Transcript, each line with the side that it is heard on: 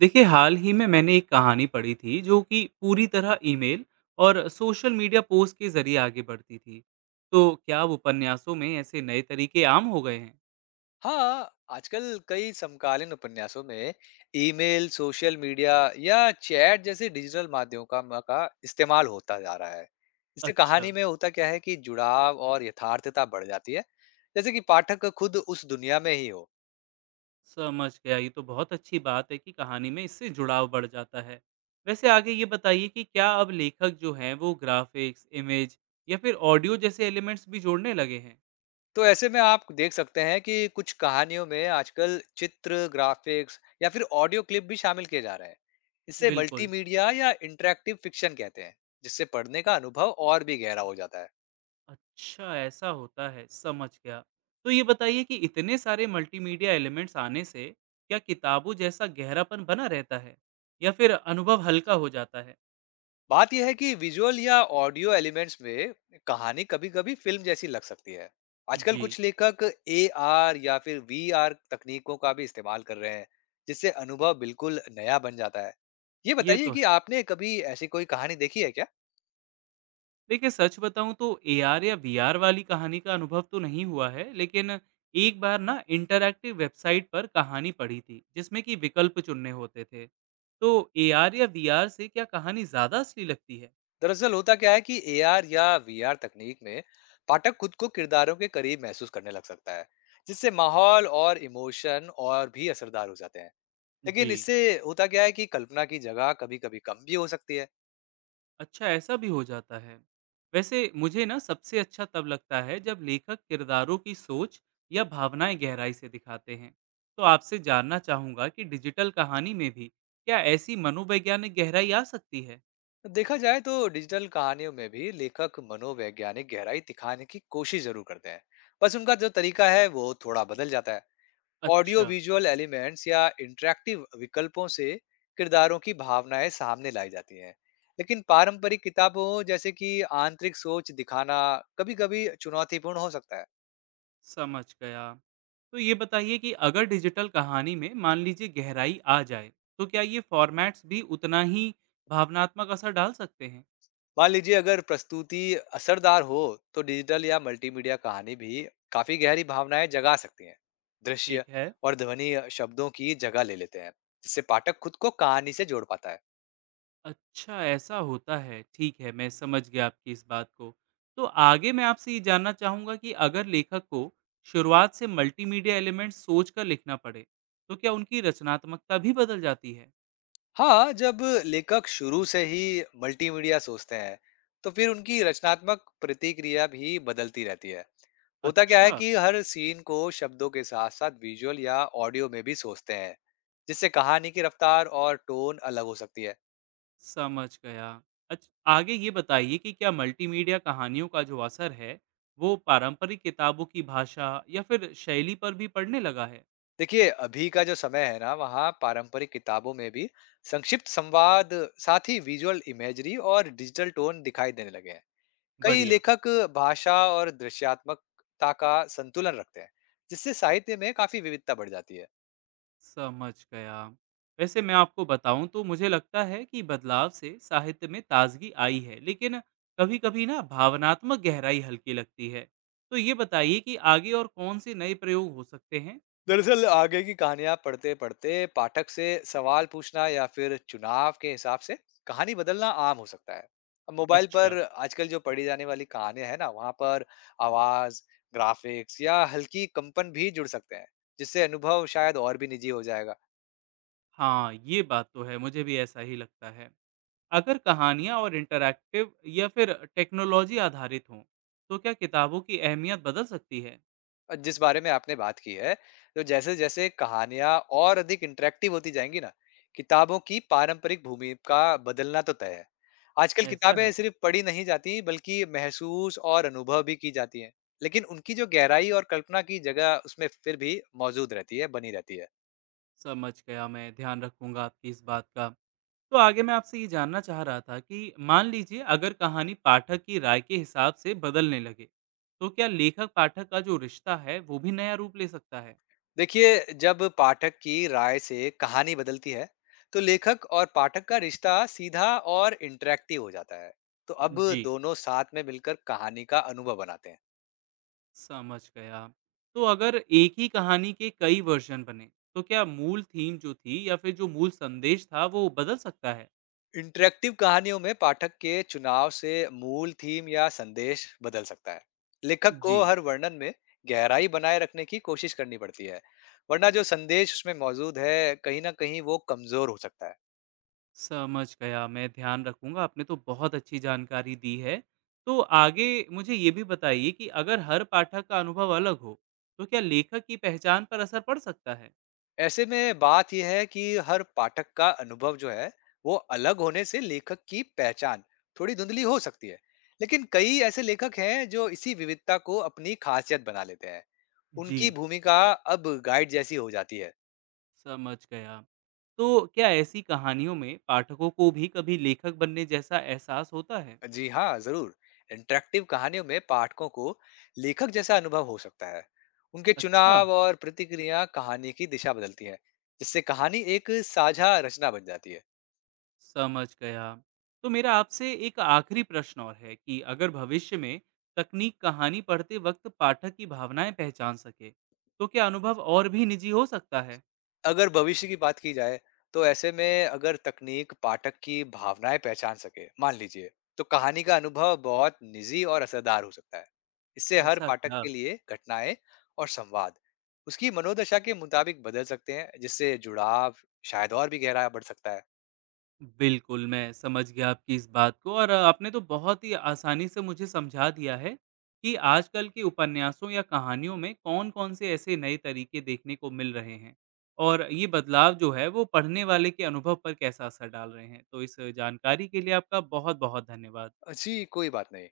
right: देखिए, हाल ही में मैंने एक कहानी पढ़ी थी जो कि पूरी तरह ईमेल और सोशल मीडिया पोस्ट के जरिए आगे बढ़ती थी। तो क्या अब उपन्यासों में ऐसे नए तरीके आम हो गए हैं?
left: हाँ, आजकल कई समकालीन उपन्यासों में ईमेल, सोशल मीडिया या चैट जैसे डिजिटल माध्यमों का इस्तेमाल होता जा रहा है। इससे
right: अच्छा।
left: कहानी में होता क्या है कि जुड़ाव और यथार्थता बढ़ जाती है, जैसे कि पाठक खुद उस दुनिया में ही हो।
right: समझ गया, ये तो बहुत अच्छी बात है कि कहानी में इससे जुड़ाव बढ़ जाता है। वैसे आगे ये बताइए कि क्या अब लेखक जो हैं वो ग्राफिक्स, इमेज या फिर ऑडियो जैसे एलिमेंट्स भी जोड़ने लगे हैं?
left: तो ऐसे में आप देख सकते हैं कि कुछ कहानियों में आजकल चित्र, ग्राफ़िक्स या फिर ऑडियो क्लिप भी शामिल किए जा रहे हैं। इसे
right: बिल्कुल।
left: मल्टीमीडिया या इंटरैक्टिव फ़िक्शन कहते हैं, जिससे पढ़ने का अनुभव और भी गहरा हो जाता है।
right: अच्छा, ऐसा होता है, समझ गया। तो ये बताइए कि इतने सारे मल्टीमीडिया एलिमेंट्स आने से क्या किताबों जैसा गहरापन बना रहता है या फिर अनुभव हल्का हो जाता है?
left: बात यह है कि विजुअल या ऑडियो एलिमेंट्स में कहानी कभी-कभी फिल्म जैसी लग सकती है। आजकल
right: जी,
left: कुछ लेखक एआर या फिर वीआर तकनीकों का भी इस्तेमाल कर रहे हैं, जिससे अनुभव बिल्कुल नया बन जाता है। ये
right: ये
left: बताइए
right: तो
left: कि
right: है।
left: आपने कभी ऐसी कोई कहानी देखी है क्या?
right: देखिए, सच बताऊं तो एआर या वीआर वाली कहानी का अनुभव तो नहीं हुआ है, लेकिन एक बार ना इंटरैक्टिव वेबसाइट पर कहानी पढ़ी थी, जिसमें कि विकल्प चुनने होते थे। तो एआर या वीआर से क्या कहानी ज़्यादा असली लगती है?
left: दरअसल होता क्या है कि एआर या वीआर तकनीक में पाठक खुद को किरदारों के करीब महसूस करने लग सकता है, जिससे माहौल और इमोशन और भी असरदार हो जाते हैं।
right: जी।
left: लेकिन इससे होता क्या है कि कल्पना की जगह कभी-कभी कम भी हो सकती है।
right: अच्छा, ऐसा भी हो जाता है। वैसे मुझे ना सबसे अच्छा तब लगता है जब लेखक किरदारों की सोच या भावनाएं गहराई से दिखाते हैं। तो आपसे जानना चाहूंगा कि डिजिटल कहानी में भी क्या ऐसी मनोवैज्ञानिक गहराई आ सकती है?
left: देखा जाए तो डिजिटल कहानियों में भी लेखक मनोवैज्ञानिक गहराई दिखाने की कोशिश जरूर करते हैं। बस उनका जो तरीका है वो थोड़ा बदल जाता है। ऑडियो
right: अच्छा,
left: विजुअल एलिमेंट्स या इंटरेक्टिव विकल्पों से किरदारों की भावनाएं सामने लाई जाती हैं। लेकिन पारंपरिक किताबों जैसे कि आंतरिक सोच दिखाना कभी-कभी चुनौतीपूर्ण हो सकता है।
right: समझ गया। तो ये बताइए कि अगर डिजिटल कहानी में मान लीजिए गहराई आ जाए, तो क्या ये फॉर्मेट्स भी उतना ही भावनात्मक असर डाल सकते हैं?
left: मान लीजिए अगर प्रस्तुति असरदार हो तो डिजिटल या मल्टीमीडिया कहानी भी काफी गहरी भावनाएं जगा सकती हैं।
right: ठीक
left: दृश्य
right: है।
left: और ध्वनि शब्दों की जगह ले लेते हैं, जिससे पाठक खुद को कहानी से जोड़ पाता है।
right: अच्छा, ऐसा होता है। ठीक है, मैं समझ गया आपकी इस बात को। तो आगे मैं आपसे ये जानना चाहूँगा कि अगर लेखक को शुरुआत से मल्टीमीडिया एलिमेंट्स सोचकर लिखना पड़े, तो क्या उनकी रचनात्मकता भी बदल जाती है?
left: हाँ, जब लेखक शुरू से ही मल्टीमीडिया सोचते हैं तो फिर उनकी रचनात्मक प्रतिक्रिया भी बदलती रहती है। होता क्या है
right: अच्छा,
left: कि हर सीन को शब्दों के साथ साथ विजुअल या ऑडियो में भी सोचते हैं, जिससे कहानी की रफ्तार और टोन अलग हो सकती है।
right: समझ गया। अच्छ आगे ये बताइए कि क्या मल्टीमीडिया कहानियों का जो असर है, वो पारंपरिक किताबों की भाषा या फिर शैली पर भी पड़ने लगा है?
left: देखिए, अभी का जो समय है ना, वहाँ पारंपरिक किताबों में भी संक्षिप्त संवाद, साथ ही विजुअल इमेजरी और डिजिटल टोन दिखाई देने लगे हैं। कई
right: बढ़िया।
left: लेखक भाषा और दृश्यात्मकता का संतुलन रखते हैं, जिससे साहित्य में काफी विविधता बढ़ जाती है।
right: समझ गया। वैसे मैं आपको बताऊँ तो मुझे लगता है कि बदलाव से साहित्य में ताज़गी आई है, लेकिन कभी-कभी ना भावनात्मक गहराई हल्की लगती है। तो ये बताइए कि आगे और कौन-से नए प्रयोग हो सकते हैं?
left: दरअसल आगे की कहानियां पढ़ते-पढ़ते पाठक से सवाल पूछना या फिर चुनाव के हिसाब से कहानी बदलना आम हो सकता है। अब मोबाइल
right: अच्छा।
left: पर आजकल जो पढ़ी जाने वाली कहानियां है ना, वहां पर आवाज, ग्राफिक्स या हल्की कंपन भी जुड़ सकते हैं, जिससे अनुभव शायद और भी निजी हो जाएगा।
right: हाँ, ये बात तो है, मुझे भी ऐसा ही लगता है। अगर कहानियाँ और इंटरैक्टिव या फिर टेक्नोलॉजी आधारित हों, तो क्या किताबों की अहमियत बदल सकती है?
left: जिस बारे में आपने बात की है, तो जैसे-जैसे कहानियाँ और अधिक इंटरैक्टिव होती जाएँगी ना, किताबों की पारंपरिक भूमिका बदलना तो तय है। आजकल
right: ऐसा
left: किताबें
right: है।
left: सिर्फ पढ़ी नहीं जाती, बल्कि महसूस और अनुभव भी की जाती हैं। लेकिन उनकी जो गहराई और कल्पना की जगह उसमें फिर भी मौजूद रहती है, बनी रहती है।
right: समझ गया मैं, ध्यान रखूँगा आपकी इस बात का। तो आगे मैं आपसे ये जानना चाह रहा था कि मान लीजिए अगर कहानी पाठक की राय के हिसाब से बदलने लगे, तो क्या लेखक पाठक का जो रिश्ता है वो भी नया रूप ले सकता है?
left: देखिए, जब पाठक की राय से कहानी बदलती है, तो लेखक और पाठक का रिश्ता सीधा और इंटरैक्टिव हो जाता है। तो अब
right: जी,
left: दोनों साथ में मिलकर कहानी का अनुभव बनाते हैं।
right: समझ गया। तो अगर एक ही कहानी के कई वर्जन बने, तो क्या मूल थीम जो थी या फिर जो मूल संदेश था वो बदल सकता है?
left: इंटरेक्टिव कहानियों में पाठक के चुनाव से मूल थीम या संदेश बदल सकता है। लेखक
right: जी,
left: को हर वर्णन में गहराई बनाए रखने की कोशिश करनी पड़ती है, वरना जो संदेश उसमें मौजूद है कहीं ना कहीं वो कमजोर हो सकता है।
right: समझ गया, मैं ध्यान रखूँगा, आपने तो बहुत अच्छी जानकारी दी है। तो आगे मुझे ये भी बताइए कि अगर हर पाठक का अनुभव अलग हो, तो क्या लेखक की पहचान पर असर पड़ सकता है?
left: ऐसे में बात यह है कि हर पाठक का अनुभव जो है वो अलग होने से लेखक की पहचान थोड़ी धुंधली हो सकती है। लेकिन कई ऐसे लेखक हैं जो इसी विविधता को अपनी खासियत बना लेते हैं।
right: जी।
left: उनकी भूमिका अब गाइड जैसी हो जाती है।
right: समझ गया। तो क्या ऐसी कहानियों में पाठकों को भी कभी लेखक बनने जैसा एहसास होता है?
left: जी हाँ, जरूर। इंटरेक्टिव कहानियों में पाठकों को लेखक जैसा अनुभव हो सकता है। उनके
right: अच्छा।
left: चुनाव और प्रतिक्रिया कहानी की दिशा बदलती है, जिससे कहानी एक साझा रचना बन जाती है।
right: समझ गया। तो मेरा आपसे एक आखिरी प्रश्न और है कि अगर भविष्य में तकनीक कहानी पढ़ते वक्त पाठक की भावनाएं पहचान सके, तो क्या अनुभव और भी निजी हो सकता है?
left: अगर भविष्य की बात की जाए तो ऐसे में अगर तकनीक पाठक की भावनाएं पहचान सके, मान लीजिए, तो कहानी का अनुभव बहुत निजी और असरदार हो सकता है। इससे हर
right: ऐसा
left: पाठक
right: क्या?
left: के लिए घटनाएं और संवाद उसकी मनोदशा के मुताबिक बदल सकते हैं, जिससे जुड़ाव शायद और भी गहरा बढ़ सकता है।
right: बिल्कुल, मैं समझ गया आपकी इस बात को और आपने तो बहुत ही आसानी से मुझे समझा दिया है कि आजकल के उपन्यासों या कहानियों में कौन-कौन से ऐसे नए तरीके देखने को मिल रहे हैं और ये बदलाव जो है वो पढ़ने वाले के अनुभव पर कैसा असर डाल रहे हैं। तो इस जानकारी के लिए आपका बहुत-बहुत धन्यवाद।
left: जी, कोई बात नहीं।